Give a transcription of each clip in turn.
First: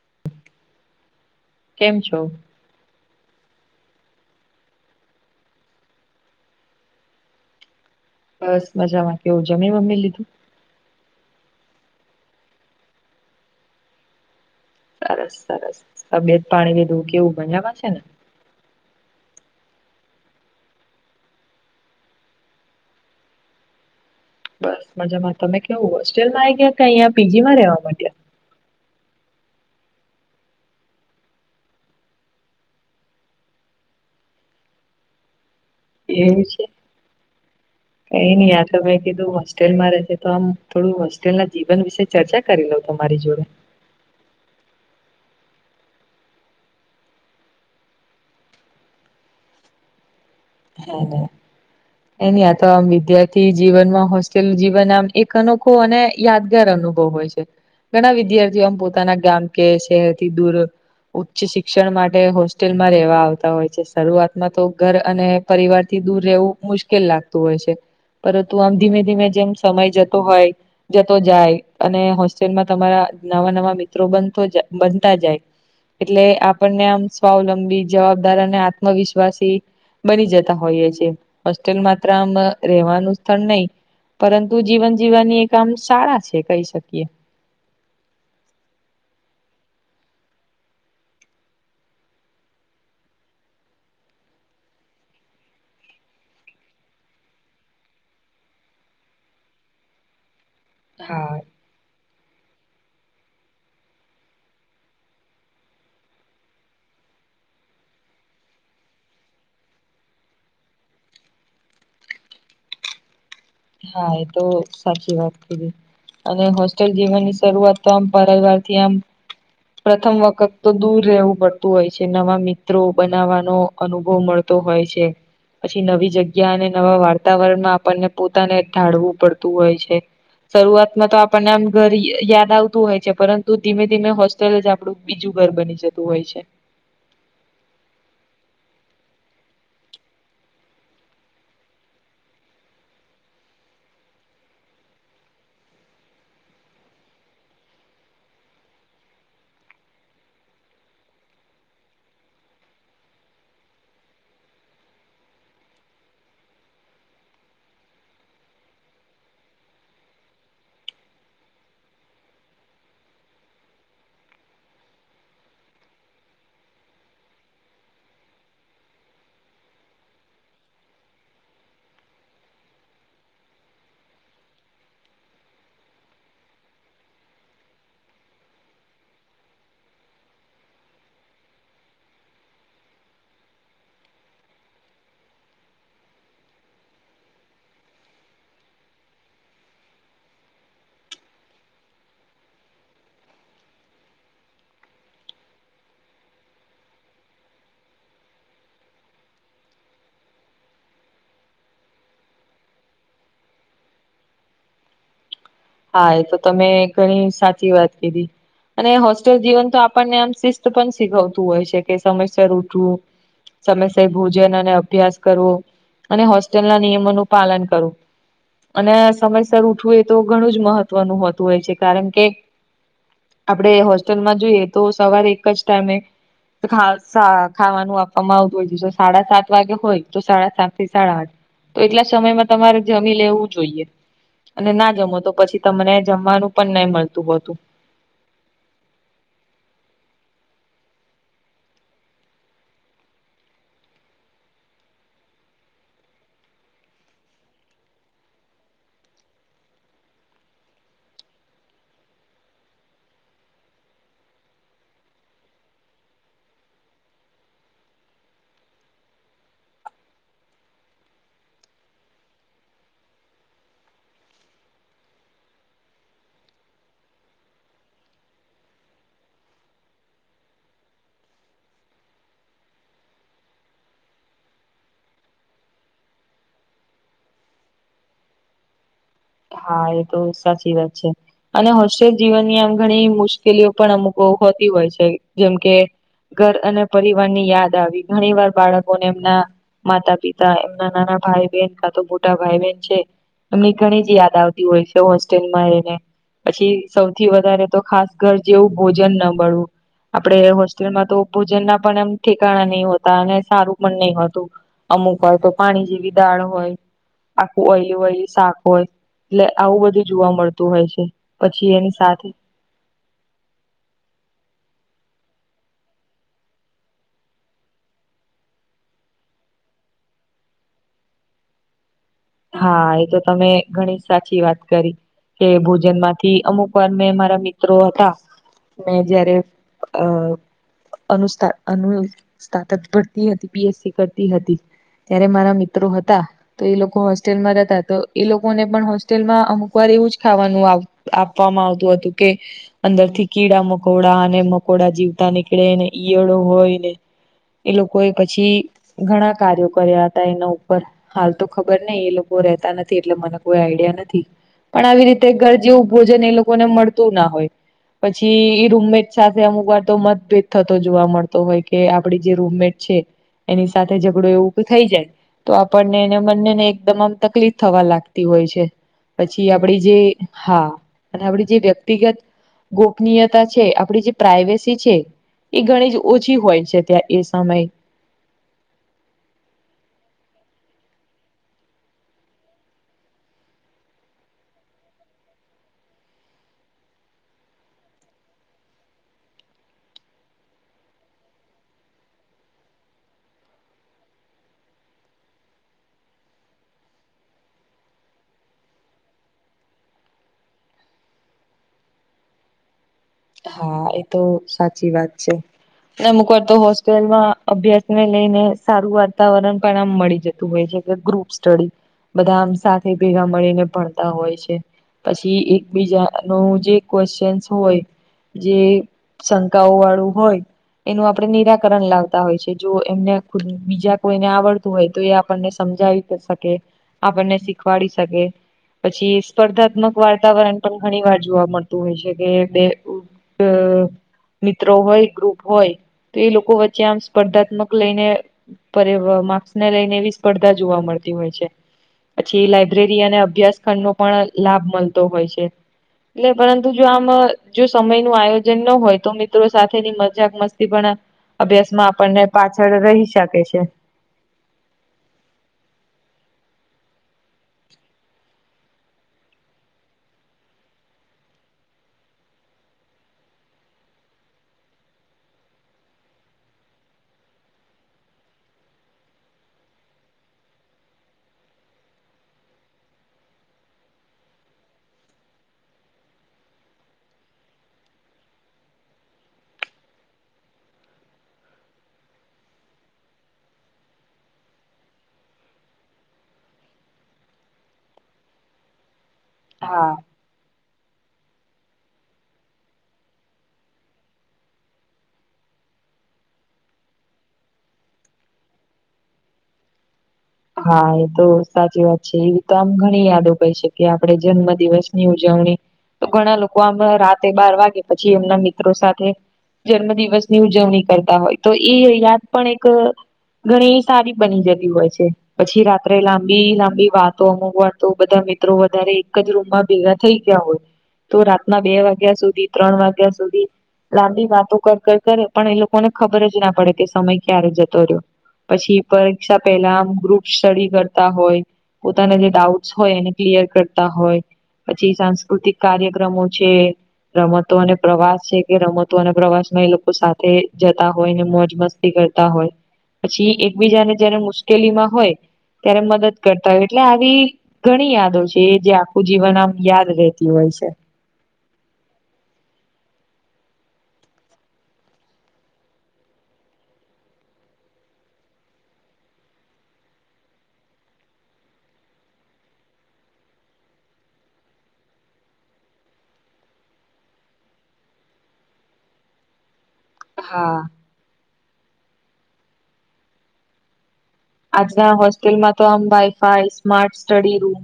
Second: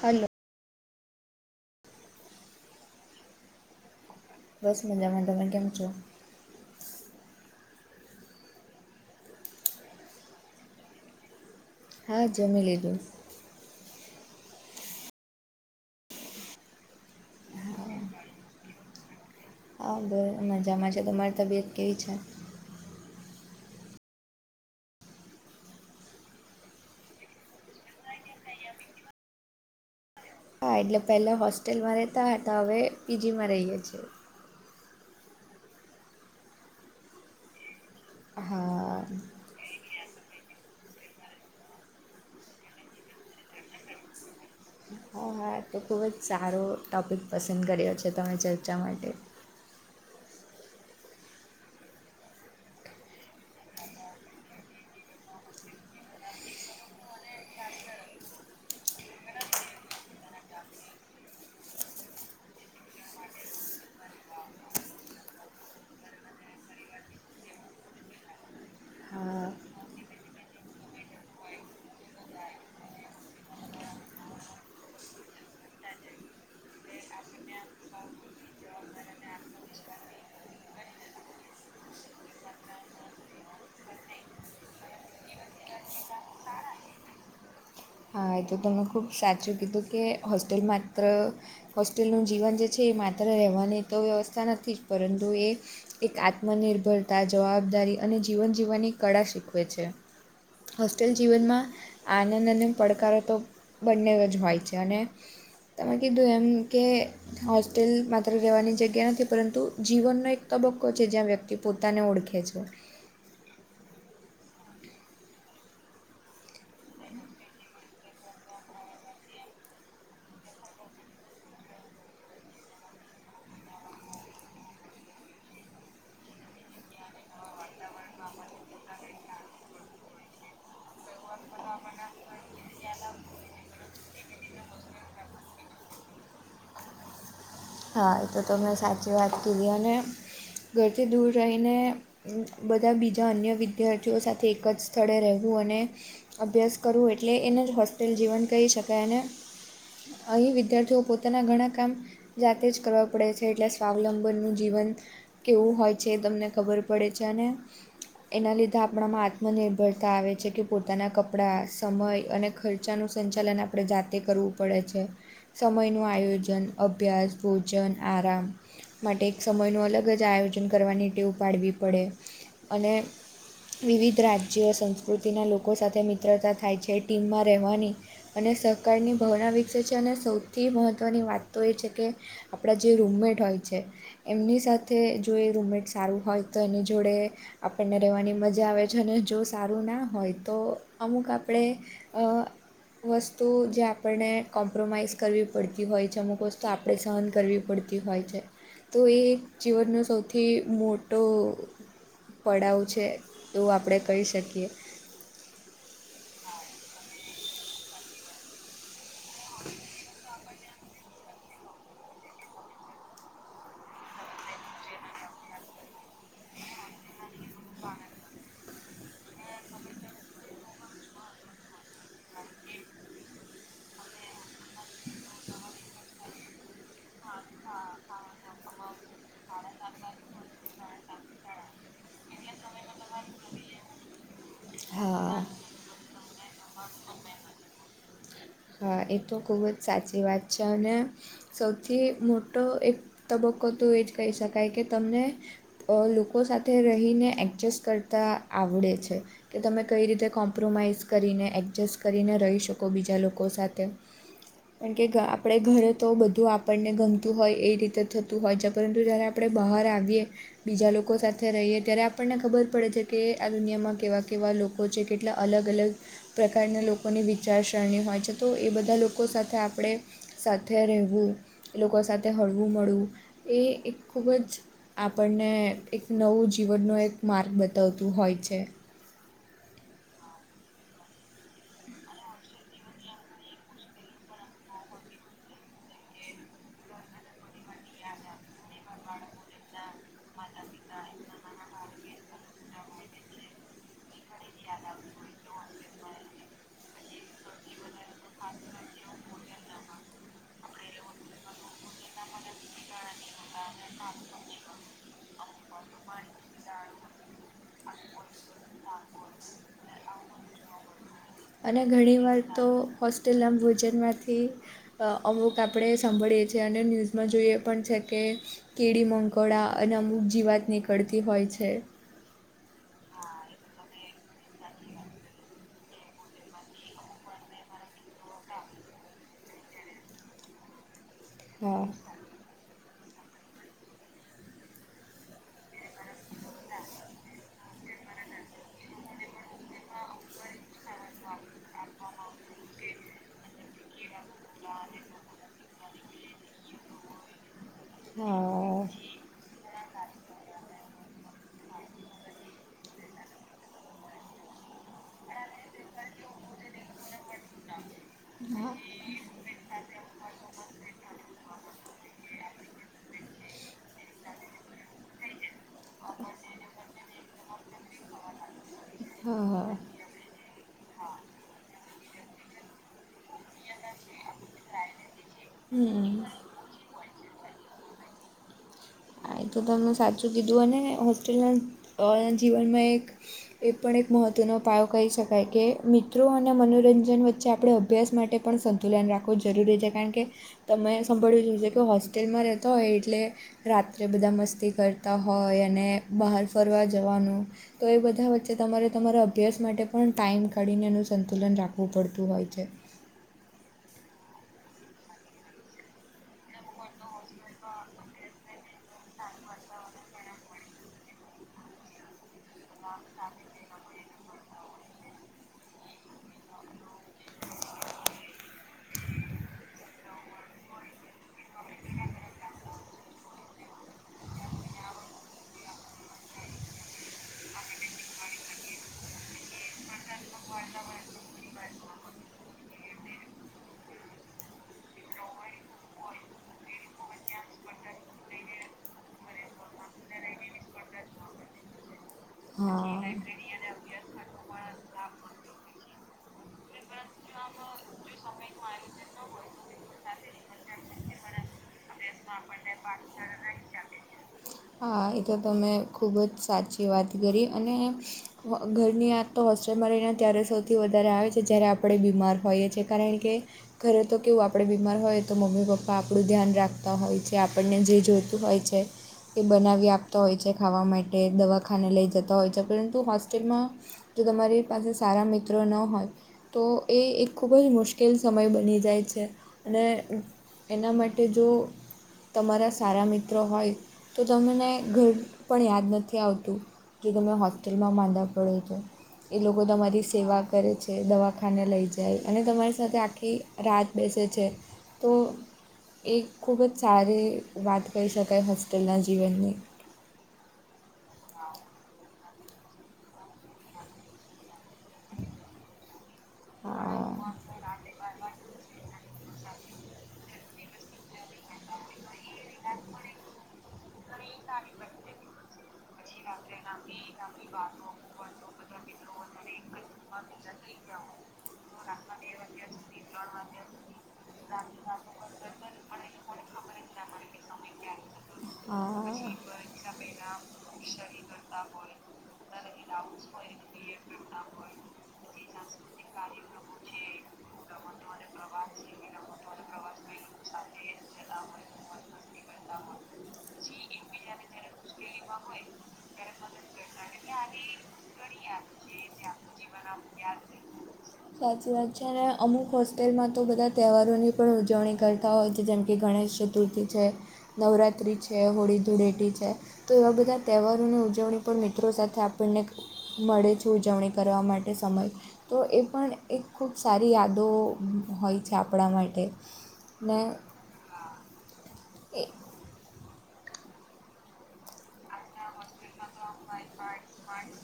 Hello, કેમ છો. બસ મજા મઝામાં કેમ છો. બસ મજા માં કેવું જમમે મમ્મી લીધું‌ હા જમી લીધું. સરસ સરસ તબિયત પાણી લીધું કેવું મઝામાં છે, ને હા બહુ મજામાં છે તમારી તબિયત કેવી છે, બસ મજામાં તમે કેવું હોસ્ટેલ માં આ ગયા કે અહીંયા પીજી માં રહેવા માટેડ્યા હા એટલે પેલા હોસ્ટેલમાં રહેતા હતા હવે પીજીમાં રહીએ છીએ એવું છે, કઈ નહ તો હા મેં કીધું મસ્ત હોસ્ટેલમાં રહેશે તો આમ થોડું હોસ્ટેલના જીવન વિશે ચર્ચા કરી લઉ તમારી જોડે હા હા તો ખૂબ જ સારો ટોપિક પસંદ કર્યો છે, તમે ચર્ચા માટે [unintelligible] એની આ તો આમ વિદ્યાર્થી જીવનમાં હોસ્ટેલ જીવન આમ એક અનોખો અને યાદગાર અનુભવ હોય છે ઘણા વિદ્યાર્થીઓમ પોતાના ગામ કે શહેરથી દૂર ઉચ્ચ શિક્ષણ માટે હોસ્ટેલમાં રહેેવા આવતા હોય છે, શરૂઆતમાં તો ઘર અને પરિવારથી દૂર રહેવું મુશ્કેલ લાગતું હોય છે. પરંતુ આમ ધીમે ધીમે હા જેમ સમય જતો હોય. જતો જાય અને હોસ્ટેલમાં તમારા નવા નવા મિત્રો બનતો બનતા જાય. એટલે આપણને આમ સ્વાવલંબી જવાબદાર અને આત્મવિશ્વાસી બની જતા હોઈએ છે, હોસ્ટેલ માત્ર આમ રહેેવાનું સ્થળ નહી. પરંતુ જીવન જીવવાની એ કામ સારા છે, કહી શકીએ હ એ તો તને ખૂબ સાચું કીધું કે હોસ્ટેલ માત્ર હોસ્ટેલનું જીવન જે છે, એ માત્ર રહેવાની તો વ્યવસ્થા નથી જ પરંતુ એ એક આત્મનિર્ભરતા જવાબદારી અને જીવન જીવવાની કળા શીખવે છે. હોસ્ટેલ હા જીવનમાં આનંદ અને પડકારો તો બંને જ હોય છે, અને તમેકી દૂ એમ કે હોસ્ટેલ માત્ર રહેવાની જગ્યા નથી પરંતુ જીવનનો એક તબક્કો છે, જ્યાં વ્યક્તિ પોતાને ઓળખે છે. હા એ તો સાચી વાત થઈ ગ અને હોસ્ટેલ જીવનની શરૂઆત તો આમ પવાર થી આમ પ્રથમ વખત તો દૂર રહેવું પડતું હોય છે, નવા મિત્રો બનાવવાનો અનુભવ મળતો હોય છે, પછી નવી જગ્યા અને નવા વાર્તાવરણમાં આપણને પો પોતાને ઢાળવું પડતું હોય છે. શરૂઆતમાં તો આપણને આમ ઘર યાદ આવતું હોય છે પરંતુ ધીમે ધીમે હો લ જ આપડું બીજું ઘર બની જતું હોય છે. હા એ તો ત મેં સાચી વાત કીધી અને ઘરથી દૂર રહીને બધા બીજા અન્ય વિદ્યાર્થીઓ સાથે એક જ સ્થળે રહેવું અને અભ્યાસ કરવું એટલે એને જ હોસ્ટેલ જીવન કહી શકાય અને અહીં વિદ્યાર્થીઓ પોતાના ઘણા કામ જાતે જ કરવા પડે છે, એટલે સ્વાવલંબનનું જીવન કેવું હોય છે એ તમને ખબર પડે છે, અને એના લીધે આપણામાં આત્મનિર્ભરતા આવે છે, કે પોતાના કપડા સમય અને ખર્ચ ન સંચાલન આપણે જાતે કરવું પડે છે સમય નું આયોજન અભ્યાસ ભોજન આરામ માટે એક સમયનું અલગ જ આયોજન કરવાની ટેવ ઉપાડવી પડે અને વિવિધ રાજ્યો સંસ્કૃતિના લોકો સાથે મિત્રતા થાય છે ટીમમાં રહેવાની અને સહકારની ભાવના વિકસે છે અને સૌથી મહત્ત્વની વાત તો એ છે કે આપણા જે રૂમમેટ હોય છે. એમની સાથે જો એ રૂમમેટ સારું હોય તો એની જોડે આપણને રહેવાની મજા આવે છે અને જો સારું ના હોય તો અમુક આપણે અ વસ્તુ જે આપણને કોમ્પ્રોમાઈઝ કરવી પડતી હોય છે અમુક વસ્તુ આપણે સહન કરવી પડતી હોય છે. તો એ એક જીવનનો સૌથી મોટો ફળાવું છે એવું આપણે કહી શકીએ હા એ તો તમે ઘણી સાચી વાત કીધી અને હોસ્ટેલ જીવન તો આપણને આમ પણ શીખવતું હોય છે કે સમયસર ઉઠવું. સમયસય ભોજન અને અભ્યાસ કરવો અને હોસ્ટેલ ના નિયમોનું પાલન કરું અને સમયસર ઉઠવું એ તો ઘણું જ મહત્વનું હોતું હોય છે કારણ કે આપણે હોસ્ટેલમાં જોઈએ તો સવારે એક જ ટાઈમે ખા સા ખાવાનું આપવામાં આવતું હોય છે જો સાડા સાત વાગે હોય તો સાડા સાત થી સાડા આઠ તો એટલા સમયમાં તમારે જમી લેવું જોઈએ અને ના જમો તો હા પછી તમને જમવાનું પણ નહી મળતું હોતું. હા એ તો ખૂબ જ સાચી વાત છે અને સૌથી મોટો એક તબક્કો તો એ જ કહી શકાય કે તમને અ લોકો સાથે રહીને એડજસ્ટ કરતા આવડે છે. કે તમે કઈ રીતે કોમ્પ્રોમાઈઝ કરીને એડજસ્ટ કરીને રહી શકો બીજા લોકો સાથે. તે. કાકે ગા આપણે ઘરે તો બધું આપણને ગમતું હોય એ રીતે થતું હોય છે પરંતુ જ્યારે આપણે બહાર આવીએ બીજા લોકો સાથે રહીએ ત્યારે આપણને ખબર પડે છે કે આ દુનિયામાં કેવા કેવા લોકો કો છે કેટલા અલગ અલગ પ્રકારના લોકોની વિચારસરણી હોય છે. તો એ બધા લોકો સાથે આપણે સાથે રહેવું ઈ લોકો સાથે હળવું મળવું એ એક ખૂબ જ આપણને એક નવું જીવનનો એક માર્ગ બતાવતું હોય છે. હા એ તો સાચી વાત છે અને હોસ્ટેલ જીવનની આમ ઘણી મુશ મુશ્કેલીઓ પણ અમુક હો હોતી હોય છે જેમ કે ઘર અને પરિવાર ની યાદ યાદ આવી ઘણી વાર બાળકોને એમના માતા પિતા એમના નાના ભાઈ બહેન કા તો મોટા ભાઈ બહેન છે એમની ઘણી જ યાદ તી હોય હોસ્ટેલમાં રહીને પછી સૌથી વધારે તો ખાસ ઘર જેવું ભોજન ન મળવું આપડે હોસ ટેલમાં તો ભોજન ના પણ એમ ઠેકાણા નહી હોતા અને સારું પણ નહી હોતું અમુક વાર તો પાણી જેવી દાળ હોય આખું ઓયલી ઓયલી શાક હોય એટલે આવું બધું જોવા મળતું હોય છે પછી અને એની ઘણી સાથે વાર તો હોસ્ટેલના ભોજનમાંથી અવુક આપડે સાંભળીએ છે અને ન્યૂઝમાં જોઈએ પણ છે કે કીડી મંકોડા અને અમુક જીવાત નીકળતી હોય છે હા એ તો તમે ઘણી સાચી વાત કરી કે ભોજન માંથી અમુક વાર મેં મારા મિત્રો હતા મેં જયારે અ અનુસ્થ હા અનુ સ્તાતક ભરતી હતી પી એસ સી કરતી હતી ત્યારે મારા મિત્રો હતા તો એ લોકો હસ ટેલમાં રહેતા તો એ લોકોને પણ હોસ્ટેલમાં અમુક વાર એવું જ ખાવાનું આપવામાં આવતું હતું કે અંદર થી કીડા મકોડા અને મકોડા જીવતા નીકળેને ઈયળો હોય ને એ લોકો એ પછી હા ઘણા કાર્યો કર્યા હતા એના ઉપર હાલતો ખબર નઈ એ લોકો રહેતા નથી, એટલે મને કોઈ આઈડિયા નથી. પણ આવી રીતે ઘર જેવું ભોજન એ લોકોને મળતું ના હોય પછી રૂમમેં સાથે અમુકવાર તો મતભેદ થતો જોવા મળતો હોયકે આપડી જે રૂમમેટ છે. એની સાથે ઝઘડો એવું થઈ જાય. તો આપણને એને બંનેને એકદમ આમ તકલીફ થવા લાગતી હોય છે, હા પછી હા આપડી જે હા, અને આપડી જે વ્યક્તિગત ગોપનીયતા છે, આપડી જે પ્રાઈવેસી છે. એ ઘણીજ હમ ઓછી હોય છે ત્યાં એ સમયે. હા એતો તમેં સાચું કીધું અને હોસ્ટેલના જીવનમાં એક. એ પણ એક મહત્ત્વનો પાયો કહી શકાય કે મિત્રો અને મનોરંજન વચ્ચે આપડે અભ્યાસ માટે પણ સંતુલન રાખવું જરૂરી છે, કારણકે તમે સાંભળ્યું જ હોય છે, કે હોસ્ટેલમાં રહેતો હોય એટલે રા ત્રે બધા મસ્તી કરતા હોય અને બહાર ફરવા જવાનું તોએ બધા વચ્ચે તમારે તમારા અભ્યાસ માટે પણ ટાઈમ કાઢીને એનું સંતુલન રાખવું પડતું હોય છે. હા એતો સાચી વાત છે. અમુક વારતો હોસ્ટેલમાં અભ્યાસને લઈને સારું વાતાવરણ પણ આમ મળી જ તું હોય છે કે ગૃપસ્ટડી બધા આમ સાથે ભેગા મળીને પણ કરતા હોય છે, પછી એકબીજાનું જે ક્વેચનસ હોય જે શંકાઓ વાળું હોય એનું આપણે નિરાકરણ લાવતા હોય છે, જો એમને બીજા કોઈને આવડતું હોય તોએ આપણને સમજાવી શકે. આપણને શીખવાડી શકે પછી સ્પર્ધાત્મક વાતાવરણ પણ ઘણીવાર જોવા મળતું હોય છે કે બે મિત્રો હોય ગ્રુપ હોય તોએ લોકો વચ્ચે આમ સ્પર્ધાત્મક લઈને પર એ માર્ક્સને લઈને એવી સ્પર્ધા જોવા મળતી હોય છે. પછી હા લાઈબ્રેરી અને અભ્યાસ ખંડનો પણ લાભ મળતો હોય છે, એટલે પરંતુ જો આમ જો સમય નું આયોજન ન હોયતો મિત્રો સાથેની મજાક મસ્તી પણ અભ્યાસમાં પાછળ આપણને રહી શકે પાઠશાળા છે. ના [unintelligible] હા, એતો તમે ખૂબ જ સાચી વાત કરી અને ઘરની યાદતો હોસ્ટેલમાં રહીને ત્યારે સૌથી વધારે આવે છે, જ્યારે આપણે બીમાર હોઈએ છીએ કારણ કે ઘરેતો કેવું આપડે બીમાર હોયતો મમ્મી- પપ્પા આપણું ધ્યાન રાખ તા હોય છે, આપણને જે જોઈતું હોય છે એ બનાવી આપતા હોય છે, ખાવા માટે દવાખાને લઈ જતા હોય છે, પરંતુ હોસ્ટેલમાં જો તમારી પાસે સારા મિત્રો ન હોય તોએ એક ખૂબ જ મુશ્કેલ સમય બની જાય છે, અને એના માટે જો તમારા સારા મિત્રો હોયતો તમને ઘર પણ યાદ નથી આવતું. કે તમે હોસ્ટેલમાં માંંદા પડો તો એ લોકો હા તમારી સેવા કરે છે, દવાખાને લઈ જાય અને તમારી સાથે આખી રાત બેસે છે. તોએ ખૂબજ સારી વાત કહી શકાય, હોસ્ટેલના જીવનની હા એતો સાચી વાત છે, એવીતો આમ ઘણી યાદો કહી શકીએ. કે આપણે જન્મદિવસની ઉજવણી તો ઘણા લોકો આમ રાતે હા બાર વાગે પછી એમના મિત્રો સાથે જન્મદિવસ ની ઉજવણી કરતા હોય તોએ યાદ પણ એક ઘણી સારી બની જતી હોય છે, પછી રાત્રે લાંબી લાંબી વાતો અમુક વાતો બધા મિત્રો વધારે એક જ રૂમમાં ભેગા થઈ ગયા હોય તો રાતના બે વાગ્યા સુધી ત્રણ વાગ્યા સુધી લાંબી વાતો કર કર કરે પણ એ લોકોને ખબર જ ના પડે કે સમય ક્યારે જતો રયો. પછી પરીક્ષા પેલા આમ ગ્રુપ [unintelligible] પોતાના જે ડાઉટસ હોય એને ક્લિયર કરતા હોય પછી સાંસ્કૃતિક કાર્યક્રમો છે રમતો અને પ્રવાસ છે કે રમતો અને પ્રવાસ માં એ લોકો સાથે જતા હોય ને મોજ મસ્ તી કરતા હોય પછી એકબીજાને જયારે મુશ્કેલીમાં હોય ત્યારે મદદ કરતા હોય એટલે આવી ઘણી યાદો છે જે આખું જીવન આમ યાદ રહેતી હોય છે. સાચી વાત છે અને અમુક હોસ્ટેલમાં તો બધા તહેવારોની પણ ઉજવણી કરતા હોય છે જેમકે ગણેશ ચતુર્થી છે નવરાત્રિ છે હોળી ધૂળેટી છે. તો એવા બધા તહેવારોની ઉજવણી પણ મિત્રો સાથે આપણને મળે છે ઉજવણી કરવા માટે સમય. તો એ પણ એક ખૂબ સારી યાદો હોય છે આપણા માટે નેં હા. કે આજના હોસ્ટેલમાં તો આમ વાઈફાઈ સ્માર્ટ સ્ટડી રૂમ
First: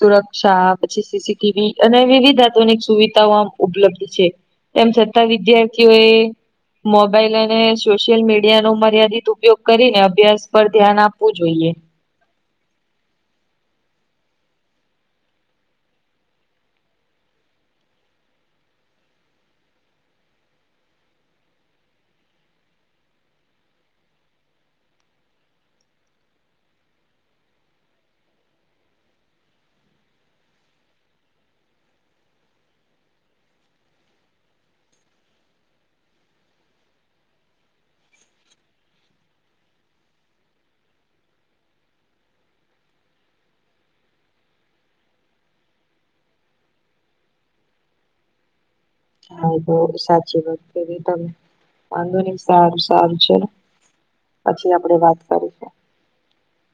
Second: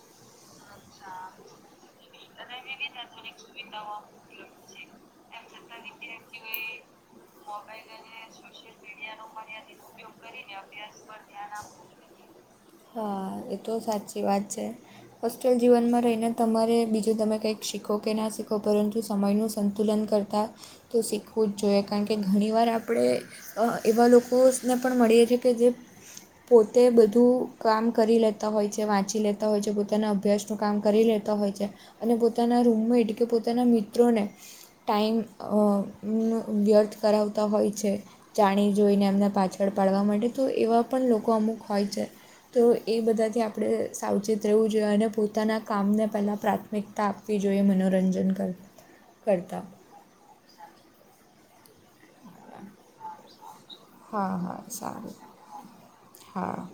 સુરક્ષા પછી સીસીટીવી અને વિવિધ આધુનિક સુવિધાઓ આમ ઉપલબ્ધ છે તેમ છે. વિદ્યાર્થીઓ એ મોબાઈલ અને સોશિયલ મીડિયા નો મર્યાદિત ઉપયોગ કરીને અભ્યાસ પર ધ્યાન આપવું જોઈએ હા એ તો સાચી વાત છે. ચલ જીવનમાં રહીને તમારે બીજું તમે કંઈક શીખો કે ના શીખો પરંતુ સમયનું સંતુલન કરતાં તો શીખવું જ જોઈએ કારણ કે ઘણીવાર આપણે અ એવા લોકોને પણ મળીએ છે કે જે પોતે બધું કામ કરી લેતા હોય છે વાંચી લેતા હોય છે પોતાના અભ્યાસનું કામ કરી લેતા હોય છે અને પોતાના રૂમમેટ કે પોતાના મિત્રોને ટાઈમ અ ન વ્યર્થ કરાવતા હોય છે. જાણી જોઈને એમના પાછળ પાડવા માટે તો એવા પણ લોકો અમુક હોય છે. તો એ બધાથી આપણે સાવચેત રહેવું જોઈએ અને પોતાના કામને પહેલાં પ્રાથમિકતા આપવી જોઈએ મનોરંજન કર હા તો સાચી વાત કિધી તમે વાંધો નહી સારું સારું છે હા હા પછી આપડે સારું વાત કરીશું હા.